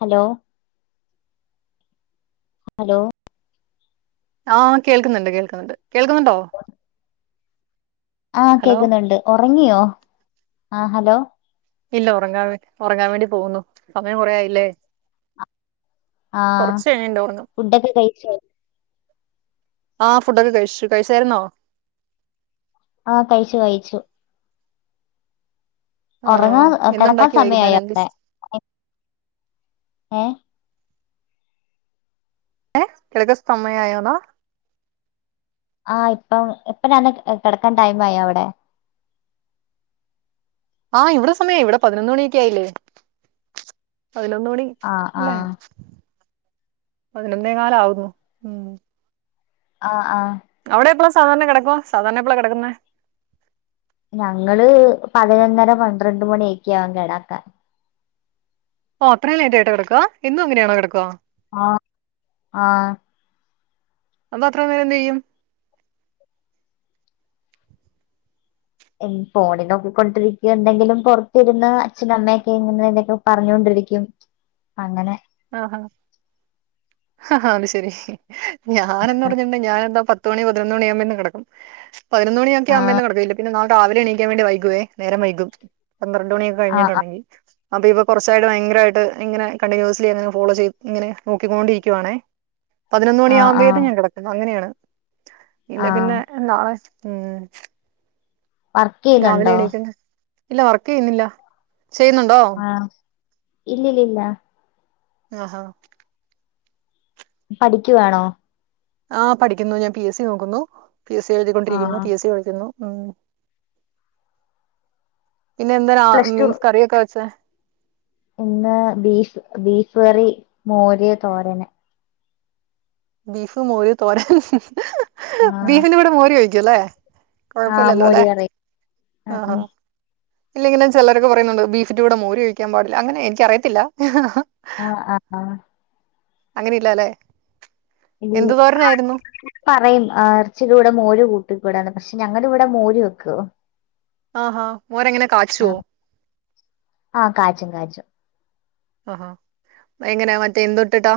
Hello hello ആഹ് കേൾക്കുന്നുണ്ട് കേൾക്കുന്നുണ്ട് കേൾക്കുന്നുണ്ടോ ആഹ് ഹലോ കേൾക്കുന്നുണ്ട് ഒറങ്ങിയോ ആഹ് ഹലോ ഇല്ല ഒറങ്ങാൻ ഉറങ്ങാൻ വേണ്ടി പോകുന്നു സമയം കൊറേയായില്ലേ ആഹ് കൊറച്ച് കഴിയും ണ്ടോർന്നു ഫുഡൊക്കെ കഴിച്ചോ ആഹ് ഫുഡൊക്കെ കഴിച്ചു കഴിച്ചായിരുന്നോ ആഹ് കഴിച്ചു കഴിച്ചു ഒറങ്ങാ ആഹ് കെടക്കാൻ എന്തുണ്ടാക്കി സമയമായി വൈകുന്നേരം എന്ത് അവിടെ ഏഹ് ഏഹ് കെടക്കസ്തമയയോന്നാ ആഹ് ഇപ്പം എപ്പയന്നകെടക്കാൻടൈം മായോ അവിടെ ആഹ് ഇവിടെ സമയ് ഇവിടെ പതിനൊന്ന്മണിയൊക്കെയല്ലേ പതിനൊന്ന്മണി ആഹ് അല്ലെ ആഹ് പതിനൊന്നേകാല് ആകുന്നു ഉം ആഹ് ആഹ് അവിടെ എപ്പള സാധാരണ കടക്ക സാധാരണ എപ്പോള കടക്കുന്നേ ഞങ്ങള് പതിനൊന്നര പന്ത്രണ്ട് മണിയൊക്കെയാവും കെടാക്കാൻ ഓ അത്ര ലേറ്റ് ആയിട്ടാ കടക്കുക എന്നും അങ്ങനെയാണോ കടക്കാ ആഹ് ആഹ് എന്നാ അത്ര നേരന്ത് ചെയ്യും ഫോണിൽ നോക്കിക്കൊണ്ടിരിക്കും എന്തെങ്കിലും പുറത്തിരുന്ന് അച്ഛനും അമ്മയൊക്കെ ഇങ്ങനെ എന്തൊക്കെ പറഞ്ഞോണ്ടിരിക്കും അങ്ങനെ ആഹാ അത് ശരി ഞാനന്ന് പറഞ്ഞിട്ടുണ്ടെ ഞാൻ എന്താ പത്തുമണി പതിനൊന്ന് മണി ആവുമ്പോ തന്നെ കിടക്കും പതിനൊന്ന് മണിയക്കെ ആഹ് ആവുമ്പോ കെടക്കില്ല, പിന്നെ നാളെ രാവിലെ എണീക്കാൻ വേണ്ടി വൈകുവേ നേരം വൈകും, പന്ത്രണ്ട് മണി ആഹ് കഴിഞ്ഞിട്ടുണ്ടെങ്കിൽ അപ്പോ ഇപ്പോ കുറച്ചായിട്ട് ഭയങ്കരമായിട്ട് ഇങ്ങനെ കണ്ടിന്യൂസ്ലി അങ്ങനെ ഫോളോ ചെയ്ത് ഇങ്ങനെ നോക്കിക്കോണ്ടിരിക്കുവാണേ. പതിനൊന്ന് ആഹ് ആഹ് മണിയാകുമ്പോഴക്കും ഞാൻ കിടക്കും അങ്ങനെയാണ്, ഇല്ലെ ആഹ് പിന്നെ നാളെ ഉം. വർക്ക് രാവിലെ ചെയ്യുന്നുണ്ടോ എണീക്കണ്ട്, ഇല്ല വർക്ക് ചെയ്യുന്നില്ല, ചെയ്യുന്നുണ്ടോ? ആ ഇല്ലല്ലില്ല. അഹം. പഠിക്കുവാണോ. ആഹ് പഠിക്കുന്നു ഞാൻ പി എസ് സി നോക്കുന്നു, പി എസ് സി എഴുതിക്കൊണ്ടിരിക്കുന്നു, ആഹ് പി എസ് സി എഴുതുന്നു. ഉം പിന്നെ എന്താണ് പ്ലസ് ടു മീൻസ് കറിയൊക്കെ വെച്ച. ഇന്ന് ബീഫ് ബീഫ് കറി മോര് തോരന്. ബീഫ്, മോര്, തോരൻ ആഹ് ബീഫിന്റെ കൂടെ മോര് കഴിക്കും അല്ലേ. ആഹ് കൊഴപ്പല്ലല്ലേ മോര് അല്ലേ കറി ഉം ആഹ്. ഉം ഇല്ല ങ്ങനെ ചിലരക്കെ പറയുന്നുണ്ട് ബീഫിന്റെ കൂടെ മോര് കഴിക്കാൻ പാടില്ല അങ്ങനെ എനിക്കറിയത്തില്ല. ആഹ് ആഹ് ആഹ്. അങ്ങനെയില്ല അല്ലെ ഇല്ല എന്ത് തോരനായിരുന്നു. പറയും ഇറച്ചിടെ കൂടെ മോര് കൂട്ടികൂടാന്ന് പക്ഷേ ഞങ്ങള്‌ ഇവടെ ഇവിടെ മോര് വെക്കും. ആ ഹാ മോരങ്ങനെ കാച്ചുവോ. ആ കാച്ചും കാച്ചും. ആഹ് എങ്ങന മറ്റേ എന്ത് ഇടിട്ടാ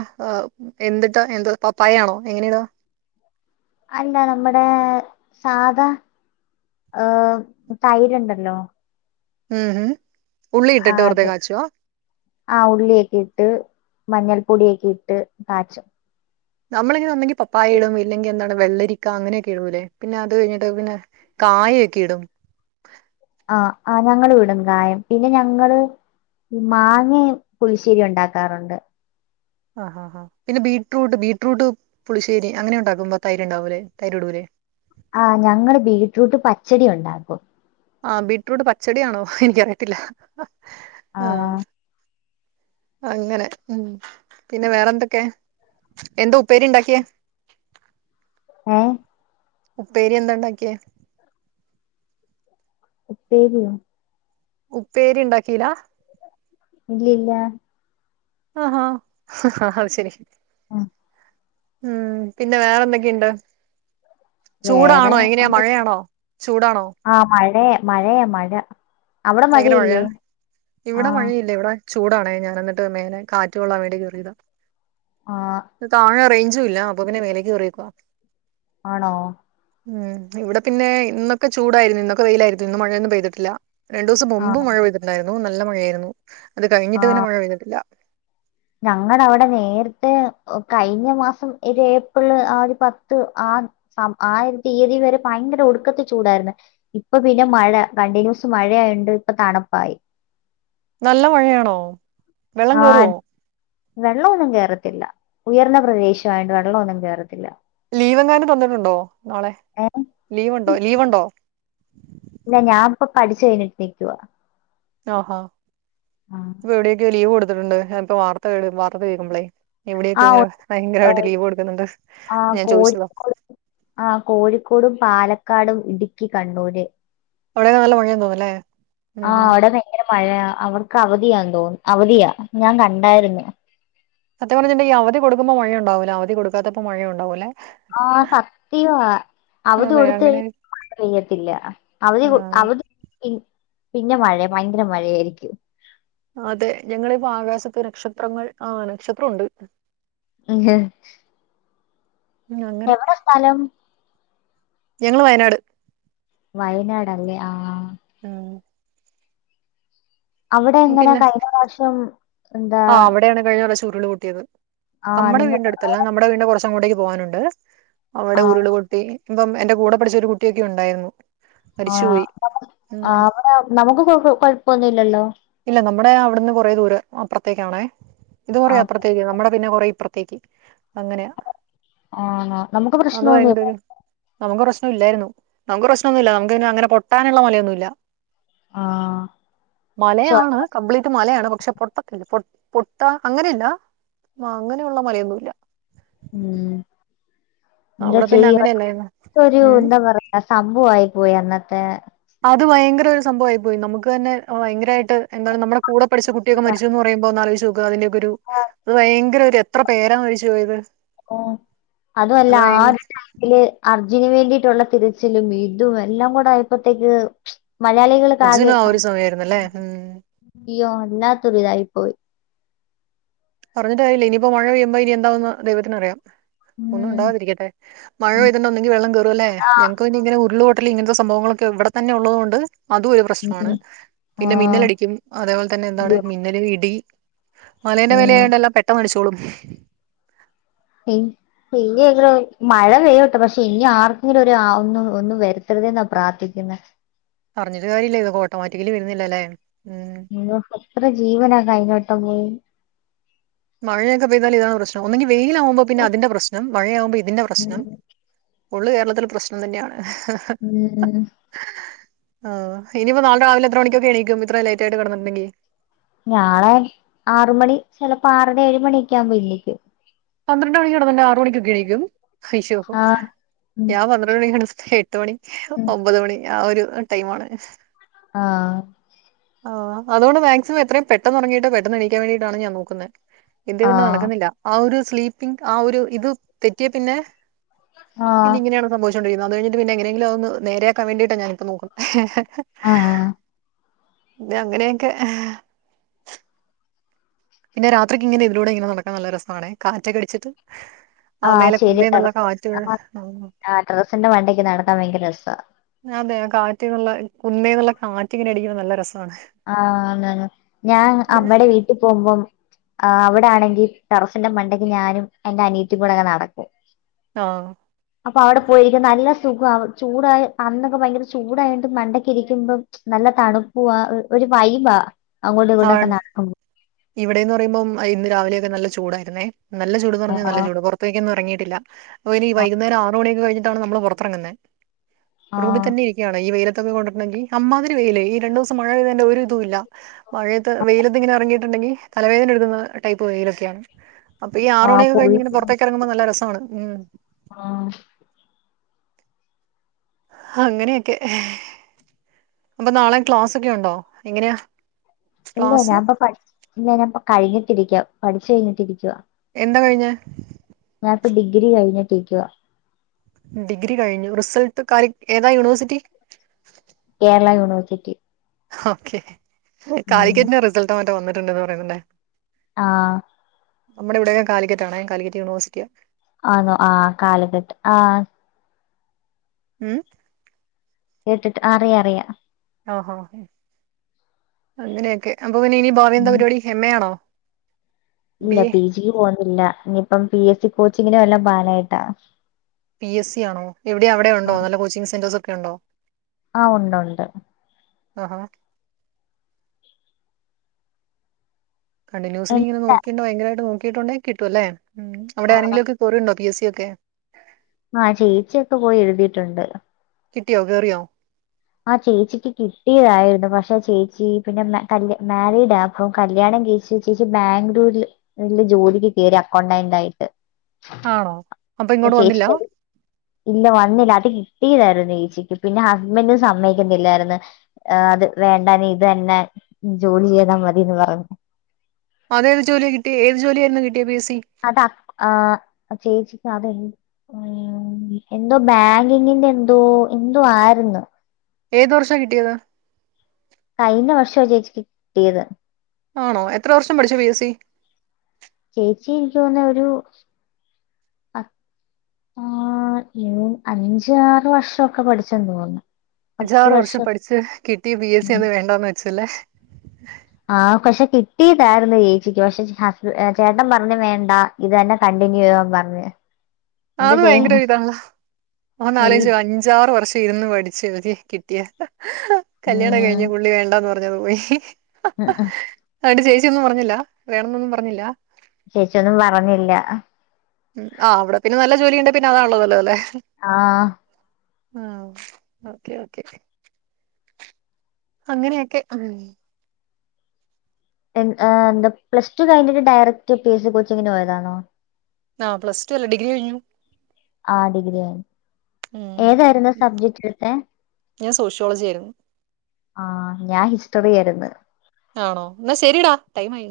എന്തിട്ടാ എന്തോ പപ്പായ ആണോ എങ്ങനെ ഇടാ. അല്ല നമ്മുടെ സാധാ ആഹ് തൈരുണ്ടല്ലോ. ആഹ്. ആ അത്. ആ ഉള്ളിയൊക്കെ ഇട്ട് മഞ്ഞൾപ്പൊടിയൊക്കെ ഇട്ട് കാച്ചും. നമ്മളിനി ഒന്നെങ്കിൽ പപ്പായ ഇടും ഇല്ലെങ്കിൽ എന്താണ് വെള്ളരിക്ക അങ്ങനെയൊക്കെ ഇടുലേ, പിന്നെ അത് കഴിഞ്ഞിട്ട് പിന്നെ കായക്കെ ഇടും. ആഹ് ആഹ് ഞങ്ങളും ഇടും കായം പിന്നെ ഞങ്ങള് ഈ മാങ്ങയും പുളിശ്ശേരി ഉണ്ടാക്കാറുണ്ട്. ആഹ് ആഹ് പിന്നെ ബീട്ട്റൂട്ട് ബീട്ട്റൂട്ട് പുളിശ്ശേരി അങ്ങനെ ഉണ്ടാക്കുമ്പോ തൈര് ഉണ്ടാവൂലേ തൈര് ഇടൂലേ. ആ ഞങ്ങള് ബീറ്റ്റൂട്ട് പച്ചടി ഉണ്ടാക്കും. ആ ബീറ്റ്റൂട്ട് പച്ചടിയാണോ എനിക്കറിയത്തില്ല ആ ആഹ്. അങ്ങനെ ഉം പിന്നെ വേറെന്തൊക്കെ എന്തോ ഉപ്പേരിണ്ടാക്കിയേ. ഏഹ്. ഉപ്പേരി എന്താ ഉണ്ടാക്കിയേ? ഉപ്പേരിയോ. ഉപ്പേരി ഉണ്ടാക്കീല. ഇല്ല ഇല്ല. ആഹഹ് അത് ശരി ശ ആഹ ഉം പിന്നെ വേറെ എന്തൊക്കെയുണ്ടോ വേറെ ചൂടാണോ എങ്ങനെയാ മഴയാണോ ചൂടാണോ ആഹ മഴയെ മഴയെ മഴ അവിടെ ഭയങ്കര മഴയാ മഴയില്ലേ ആ ഇവിടെ മഴയില്ല ഇവിടെ ചൂടാണെ ഞാന് എന്നിട്ട് മേലെ കാറ്റ് കൊള്ളാൻ വേണ്ടി കേറിയതാ ആ താഴെ റേഞ്ചും ഇല്ല അപ്പൊ പിന്നെ മേലേയ്ക്ക് കേറിയേക്കുവാ ആണോ ഉം ഇവിടെ പിന്നെ ഇന്നൊക്കെ ചൂടായിര്ന്നു ഇന്നൊക്കെ വെയിലായിരുന്നു ഇന്ന് മഴയൊന്നും പെയ്തിട്ടില്ല രണ്ടു ദിവസം ആ മുമ്പ് മഴ പെയ്തിട്ട്ണ്ടായിരുന്നു നല്ല മഴയായിരുന്നു അത് ആ കഴിഞ്ഞിട്ട് പിന്നെ മഴ പെയ്തിട്ടില്ല ഞങ്ങടെ അവടെ നേരത്തെ ഓ കഴിഞ്ഞ മാസം ഒരു ഏപ്രില് ആ ഒരു പത്ത് ആ ആ ഒരു തിയതി വരെ ഭയങ്കര ഒടുക്കത്തെ ചൂടായിര്ന്ന് ഇപ്പ പിന്നെ മഴ കണ്ടിന്യൂസ് മഴയായോണ്ട് ഇപ്പ തണപ്പായി നല്ല മഴയാണോ വെള്ളം ആഹ് കേറുവോ വെള്ളവൊന്നും കേറത്തില്ല ഉയർന്ന പ്രദേശമായോണ്ട് വെള്ളമൊന്നും കേറത്തില്ല ലീവങ്ങാനും തന്നിട്ടുണ്ടോ നാളെ ഏ ലീവ് ഉണ്ടോ ലീവ് ഉണ്ടോ ഇല്ല ഞാ ഇപ്പ പഠിച്ചു കഴിഞ്ഞിട്ട് നിക്കുവാ ആഹാ ആ ഇപ്പൊ എവിടെയൊക്കെയോ ലീവ് കൊടുത്തിട്ടുണ്ട് ഞാൻ ഇപ്പ വാർത്ത വാർത്ത കേൾക്കുമ്പളേ ആ എവിടെയൊക്കെ ഒ- ഇങ്ങനെ ഭയങ്കരമായിട്ട് ലീവ് കൊടുക്കുന്നുണ്ട് ആ, ഞാൻ കോഴി ചോദിച്ചതാ ആ കോഴിക്കോടും പാലക്കാടും ഇടുക്കി കണ്ണൂര് അവിടെയും നല്ല മഴയാ തോന്നുംല്ലേ ആഹ് അവിടെ ഭയങ്കര മഴയാ അവർക്ക് അവധിയാ തോന്നു അവധിയാ ഞാൻ കണ്ടായിരുന്നു സത്യം പറഞ്ഞിട്ടെണ്ടെങ്കി ഈ അവധി കൊടുക്കുമ്പോ മഴയുണ്ടാവൂല്ല അവധി കൊടുക്കാത്തപ്പോ മഴയണ്ടാവും ല്ലേ ആഹ് സത്യവാ അവധി അതെ കൊടുത്ത് അങ്ങനെ ക മഴ പെയ്യത്തില്ല അവധി കൊ ആ അവധി പി പിന്നെ മഴയാ ഭയങ്കര മഴയായിരിക്കും അതെ ഞങ്ങളിപ്പോ ആകാശത്ത് നക്ഷത്രങ്ങൾ ആ നക്ഷത്രം ഉണ്ട് ഉഹും ഉം അങ്ങനെ എവടെ സ്ഥലം ഞങ്ങള് വയനാട് വയനാട് അല്ലേ ആ ആഹ് അവടെ എങ്ങനാ കഴിഞ്ഞ പ്രാവശ്യം എന്താ ആഹ് അവിടെയാണ് കഴിഞ്ഞ പ്രാവശ്യം ഉരുള് പൊട്ടിയത് ആഹ് നമ്മടെ നിങ്ങ വീടിന്റെ അടുത്ത ല്ല നമ്മടെ വീടിന്റെ കൊറച്ചങ്ങോട്ടേക്ക് പോവാനുണ്ട് അവിടെ ആഹ് ഉരുള്പൊട്ടി ഇമ്പം എന്റെ കൂടെ പഠിച്ച ഒരു കുട്ടിയൊക്കെ ഉണ്ടായിരുന്നു ആ മരിച്ചുപോയി [unintelligible] ആ ഉം അവടെ നമുക്ക് കൊഴ കൊഴപ്പൊന്നുല്ലല്ലോ ഇല്ല നമ്മടെ അവിട്ന്ന് കൊറേ ദൂര അപ്പ്റത്തേക്കാണേ ഇത് കുറേ ആഹ് അപ്പ്റത്തേക്ക് നമ്മടെ പിന്നെ കൊറേ ഇപ്പറ ത്തേക്ക് അങ്ങനെയാ ആണോ നമുക്ക് അന്ന് ഭയങ്കര പ്രശ്നൊന്നുല്ല ഒരു നമക്ക് പ്രശ്നം ഇല്ലായിരുന്നു നമക്ക് പ്രശ്നൊന്നും ഇല്ല നമക്ക് പിന്നെ അങ്ങനെ പൊട്ടാനുള്ള മലയൊന്നും ഇല്ല ആഹ് ശോ മലയാണ് കംപ്ലീറ്റ് മലയാണ് പക്ഷെ പൊട്ടത്തില്ല പൊ പൊട്ടാൻ അങ്ങനെയല്ല അങ്ങനെയുള്ള മലയൊന്നും ഇല്ല ഉം എന്താ അവിടെ പിന്നെ ചെയ്യ അങ്ങനെയല്ലായിരുന്നു ഒരു ഉം എന്താ പറയ സംഭവായി പോയി അന്നത്തെ അത് ഭയങ്കര ഒരു സംഭവായി പോയി നമക്ക് തന്നെ ഭയങ്കരമായിട്ട് എന്താണ് നമ്മടെ കൂടെ പഠിച്ച കുട്ടിയൊക്കെ മരിച്ചൂന്ന് പറയുമ്പോ ഒന്നാലോയിച്ച് നോക്ക് അതിന്റെയൊക്കെ ഒരു അത് ഭയങ്കര ഒരു എത്ര പേരാ മരിച്ചു പോയത് അത് ഭയങ്ക ഇതില് അർജുന് വേണ്ടീട്ടുള്ള തിരച്ചിലും ഇതും എല്ലാം കൂടെ ആയപ്പോത്തേക്ക് മലയാളികൾക്കാകെ അർജുനും ആ ഒരു സമയമായിരുന്നു അല്ലേ ഉം അയ്യോ വല്ലാത്തൊരിതായിപ്പോയി പറഞ്ഞിട്ട് കാര്യമില്ല ഇനിപ്പോ മഴ പെയ്യുമ്പോ ഇനി എന്താവെന്ന് ദൈവത്തിന് അറിയാം ഒന്നും ഉം ഉണ്ടാതിരിക്കട്ടെ മഴ പെയ്തിണ്ടെങ്കി ഒന്നുല്ലെങ്കി ഇങ്ങനെ വെള്ളം കേയറും അല്ലേ ആഹ് ഞങ്ങക്ക് പിന്നെ ഇങ്ങനെ ഉരുള് പൊ ഇപ്പളല്ലെ ഇങ്ങനത്തെ സംഭവങ്ങളൊക്കെ ഇവിടെത്തന്ന ഉള്ളതുകൊണ്ട് അത് ഒരു പ്രശ്നമാണ് ഉം പിന്നെ ആഹ് മിന്നലടിക്കും അതേപോലെ തന്നെ എന്താണ് മിന്നല് ഇടി മലേന്റെ മേലെ ഉം എല്ലാ പെട്ടെന്ന് അടിച്ചോളും എയ് പിന്നെങ്ങനെ മഴ പെയ്യട്ടെ പക്ഷെ ഇനി ആർക്കെങ്കിലും ഒരു ഒന്നും ഒന്നും വരുത്തരുതെന്നാ പ്രാർത്ഥിക്കുന്നെ പറഞ്ഞിട്ട് കാര്യമില്ല ഇതൊക്കെ ഓട്ടോമാറ്റിക്കലി വരുന്നെല്ലേ ഉം അയ്യോ എത്ര ജീവനാ കഴിഞ്ഞട്ടം പോയി മഴയൊക്കെ പെയ്താൽ ഇതാണ് പ്രശ്നം ഒന്നെങ്കിൽ വെയിലാവുമ്പോൾ പിന്നെതിന്റെ പ്രശ്നം മഴയാകുമ്പോൾ ഇതിന്റെ പ്രശ്നം ഫുള്ള് കേരളത്തില് പ്രശ്നം തന്നെയാണ് ഉം ഉം ആ ഇനിയിപ്പോ നാളെ രാവിലെ എത്ര മണിക്കൊക്കെ എണീക്കും ഇത്രയും ലേറ്റ് ആയിട്ട് കെടന്നിട്ടുണ്ടെങ്കിൽ നാളെ ആറ് മണി ചെലപ്പോ ആറര ഏഴ് മണിയൊക്കെ ആവുമ്പോ എണീക്കും പന്ത്രണ്ട് മണിക്ക് കെടന്ന്ണ്ടെങ്കിൽ ആറ്മണിക്കൊക്കെ എണിക്കും അയ്യോ ആഹ് ഉം ഞാൻ പ എണീക്കണ എട്ട് മണി ഉം ഒമ്പത് മണി ആ ഒരു ടൈമാണ് ആഹ് ആ അതുകൊണ്ട് മാക്സിമം എത്രയും പെട്ടെന്നെറങ്ങിട്ട് പെട്ടന്ന് എണീക്കാൻ വേണ്ടീട്ടാണ് ഞാൻ നോക്കുന്നെ എന്ത് ചെയ്യന്ന ആഹ് നടക്കുന്നില്ല ആ ഒരു സ്ലീപ്പിങ് ആ ഒരു ഇത് തെറ്റിയെ പിന്നെ ആഹ് പിന്നെങ്ങനെയാണ് സംഭവിച്ചുകൊണ്ടിരിക്കുന്നത് അത് കഴിഞ്ഞിട്ട് പിന്നെ എങ്ങനെങ്കിലും അതൊന്ന് നേരെയാക്കാൻ വേണ്ടിയിട്ടാഞാനിപ്പോ നോക്കുന്നെ ആഹ് ഇങ്ങ അങ്ങനെയൊക്കെ പിന്നെ രാത്രിക്ക് ഇങ്ങനെ ഇതിലൂടെ ഇങ്ങനെ നടക്കാൻ നല്ല രസമാണെ കാറ്റൊക്കെടിച്ചിട്ട് ആ ആഹ് മേലെ കുന്നേന്നുള്ള കാറ്റ് ആ ടെറസിന്റെ മണ്ടക്ക് നടക്കാൻ ഭയങ്കര രസമാ അതെ കാറ്റിൽന്നുള്ള കുന്നേന്നുള്ള കാറ്റിങ്ങനെ അടിക്കുമ്പോ നല്ല രസവാണ് അന്നന്ന് ഞാൻ അമ്മടെ വീട്ടിൽ പോവുമ്പം ആ അവിടണെങ്കിൽ ടെറസിന്റെ മണ്ടക്ക് ഞാനും എന്റെ അനിയത്തി കൂടെങ്ങട്ട് നടക്കും ആഹ് അപ്പൊ അവിടെ പോയിരിക്കും നല്ല സുഖവാ ചൂടായി അന്നൊക്കെ ഭയങ്കര ചൂടായിട്ട് മണ്ടക്കിരിക്കുമ്പം നല്ല തണുപ്പുവാ ഒരു വൈബാ ആ അങ്ങോട്ടിങ്ങോട്ടൊക്കെ നടക്കുമ്പോ ഇവിടെന്ന് പറയുമ്പോം ഇന്ന് രാവിലെയൊക്കെ നല്ല ചൂടായിരുന്നേ നല്ല ചൂട്ന്ന് പറഞ്ഞാൽ നല്ല ആഹ് ചൂടാ പുറത്തേക്കൊന്നും ഇറങ്ങിയിട്ടില്ല അപ്പോ ഇനി. ഈ വൈകുന്നേരം ആറ്മണിയൊക്കെ കഴിഞ്ഞിട്ടാണ് നമ്മള് പുറത്തെറങ്ങുന്നെ ആഹ് റൂമിത്തന്നെ ഇരി ക്കാണോ ഈ വെയിലത്തൊക്കെ കൊണ്ടെരെനെങ്കിൽ അന്മാതിരി വെയില് ഈ രണ്ട് ദിവസം മഴ പെയ്തേന്റെ ഒരു ഇതുംഇല്ല മഴയത്ത് വെയിലെത്തിങ്ങെനെറങ്ങിയിട്ട് ണ്ടെങ്കിൽ തലവേദന എടുക്കുന്ന ടൈപ്പ് വെയിലൊക്കെയാണ് അപ്പൊ ഈ ആറു ആഹ് പുള്ളി മണിയൊക്കെക്കഴിഞ്ഞിങ്ങനെ പുറത്തേക്ക് ക്കിറങ്ങുമ്പോ നല്ല രസമാണ് ഉം ആഹ് അങ്ങനെയൊക്കെ ഏ അപ്പൊ നാളെ ക്ലാസ്സൊക്കെ ഉണ്ടോ എങ്ങനെയാ? ഇല്ല ക്ലാസ് ഞാൻപ്പം ഇല്ല ഞാൻ കഴിഞ്ഞിട്ടിരിക്കുവാ പഠിച്ചു കഴിഞ്ഞിട്ടിരിക്കുവാ എന്താ കഴിഞ്ഞേ? ഞാനിപ്പം ഡിഗ്രി കഴിഞ്ഞിട്ടിരിക്കുവാ ഡിഗ്രി കഴിഞ്ഞു റിസൾട്ട് കാര്യം ഏതാ യൂണിവേഴ്സിറ്റി? കേരളായൂണിവേഴ്സിറ്റി ഓക്കെ കാലിക്കറ്റിന്റെ റിസൾട്ടോ മറ്റോ വന്നിട്ടുണ്ടെന്ന് പറയുന്നുണ്ടേ ആഹ് നമ്മടെ ഇവടെ കാലിക്കറ്റാണെ കാലിക്കറ്റ് യൂണിവേഴ്സിറ്റിയാ ആണോ ആഹ് കാലഘട്ട് ആഹ് ഉം കേട്ടിട്ട് അറിയ അറിയ ഓഹോ അങ്ങനെയൊക്കെ അപ്പെ പിന്നെ ഇനി ഭാവയെന്താ ഉം പരിപാടി എംഎ യാണോ ഇല്ല പി ജി പോകുന്നില്ല ഇനിയിപ്പം പി എസ് സി കോച്ചിങ്ങിനും വല്ലം പാനായിട്ടാ പി എസ് സി ആണോ എവിടെ അവിടെ ഉണ്ടോ നല്ല കോച്ചിങ് സെന്റേർസ് ഒക്കെ ഒണ്ടോ ആഹ് ഒണ്ട് ഒണ്ട് ഒഹോ കണ്ടിന്യൂസിലിങ്ങനെ ഇല്ല. നോക്കിണ്ടെ ഭയങ്കര നോക്കിട്ടുണ്ടങ്ക കിട്ടു അല്ലേ ഉം അവിടെ ആരെങ്കിലും ഒക്കെ കേറിയിട്ടുണ്ടോ പി എസ് സി ക്കെ ആഹ് ചേച്ചിയൊക്കെ പോയി എഴുതീയിട്ടുണ്ട് കിട്ടിയോ കേറിയോ ആ ചേച്ചിക്ക് കിട്ടിയതായിരുന്നു പക്ഷെ ചേച്ചി പിന്നെ മാരീഡാ അപ്പം കല്യാണം കഴിച്ച ചേച്ചിക്ക് ബാംഗ്ലൂരിൽ വലിയ ജോലികിട്ടിയതാ അക്കൗണ്ടന്റായിട്ട് ആഹ് അപ്പെ ഇങ്ങോട്ട് വന്നില്ല ഇല്ല വന്നില്ല അത് കിട്ടിയതായിരുന്നു ചേച്ചിക്ക് പിന്നെ ഹസ്ബന്റ് സമ്മതികത്തില്ലായിരന്ന് അത് വേണ്ടന്ന് ഇത് തന്നെ ജോലി ചെയ്താ മതിന്ന് പറഞ്ഞ് അത് ഏത് ജോലി കിട്ടിയെ ഏത് ജോലിയായിരുന്നു കിട്ടിയെ പി എസ് സി അത് അപ് ആഹ് ചേച്ചിക്ക് അതെ എന്തോ ബാങ്കിങ്ങിന്റെ എന്തോ എന്തോ ആര്ന്നു ഏത് വർഷ കിട്ടിയത് കഴിഞ്ഞ വർഷവാ ചേച്ചിക്ക് കിട്ടിയത് ആണോ എത്ര വർഷം പഠിച്ചു പി എസ് സി ചേച്ചി എനിക്ക് തോന്നുന്ന ഒരു ആഹ് ആഹ് ഏഴ് അയിഞ്ച് ആറ് വർഷക്കെ പഠിച്ചെന്ന് തോന്നുന്നു അഞ്ചാറ് വർഷം പഠിച്ച കിട്ടിയ പി എസ് സി ഉം. അന്ന് വേണ്ടാന്ന് വെച്ച് അല്ലേ ആഹ് പക്ഷെ കിട്ടിയതായിരന്നു ഏച്ചിക്ക് പക്ഷെ ഹസ് ചേട്ടൻ പറഞ്ഞു വേണ്ടാ ഇത് തന്നെ കണ്ടിന്യൂ ചെയ്യാൻ പറഞ്ഞ് അത് ഭയങ്കര ഇതാണല്ല ഓ വലി നാലഞ്ച പഅഞ്ചാറ് വർഷം ഇരുന്ന് പഠി ശരി കിട്ടിയാ കല്യാണം ഉം കഴിഞ്ഞ് പുള്ളി വേണ്ടാന്ന് പറഞ്ഞെങ്ങ് പോയി ഉം ഉം അയിട്ട് ചേച്ചിയൊന്നും പറഞ്ഞില്ല വേണെന്നൊന്നും പറഞ്ഞില്ല ചേച്ചിയൊന്നും പറഞ്ഞില്ല ഉം ആഹ് അവിടെ പിന്നെ നല്ല ജോലിയുണ്ട് പിന്നെ അതാണല്ലോ നല്ലത് അല്ലെ ആഹ് ആഹ് ഓക്കെ ഓക്കെ അങ്ങനെയൊക്കെ ആഹ് എൻ ഏ എന്താ പ്ലസ് ടു കഴിഞ്ഞിട്ട് ഡയറക്ട്റ്റ് പി എസ് സി കോച്ചിങ്ങിന് പോയതാണോ ആഹ് പ്ലസ് ടു അല്ല ഡിഗ്രി കഴിഞ്ഞു ആഹ് ഡിഗ്രി ആയി ഉം ഏതായിരുന്നു സബ്ജെക്ട് ഏഹ് ഞാൻ സോഷ്യോളജി ആയിരുന്നു ആഹ് ഞാൻ ഹിസ്റ്ററി ആയിരുന്ന് ആണോ ന്നാ ശെരിടാ ടൈം ആയി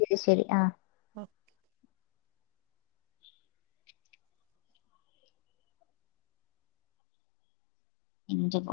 ശരി ശരി ആഹ് ഓ [unintelligible]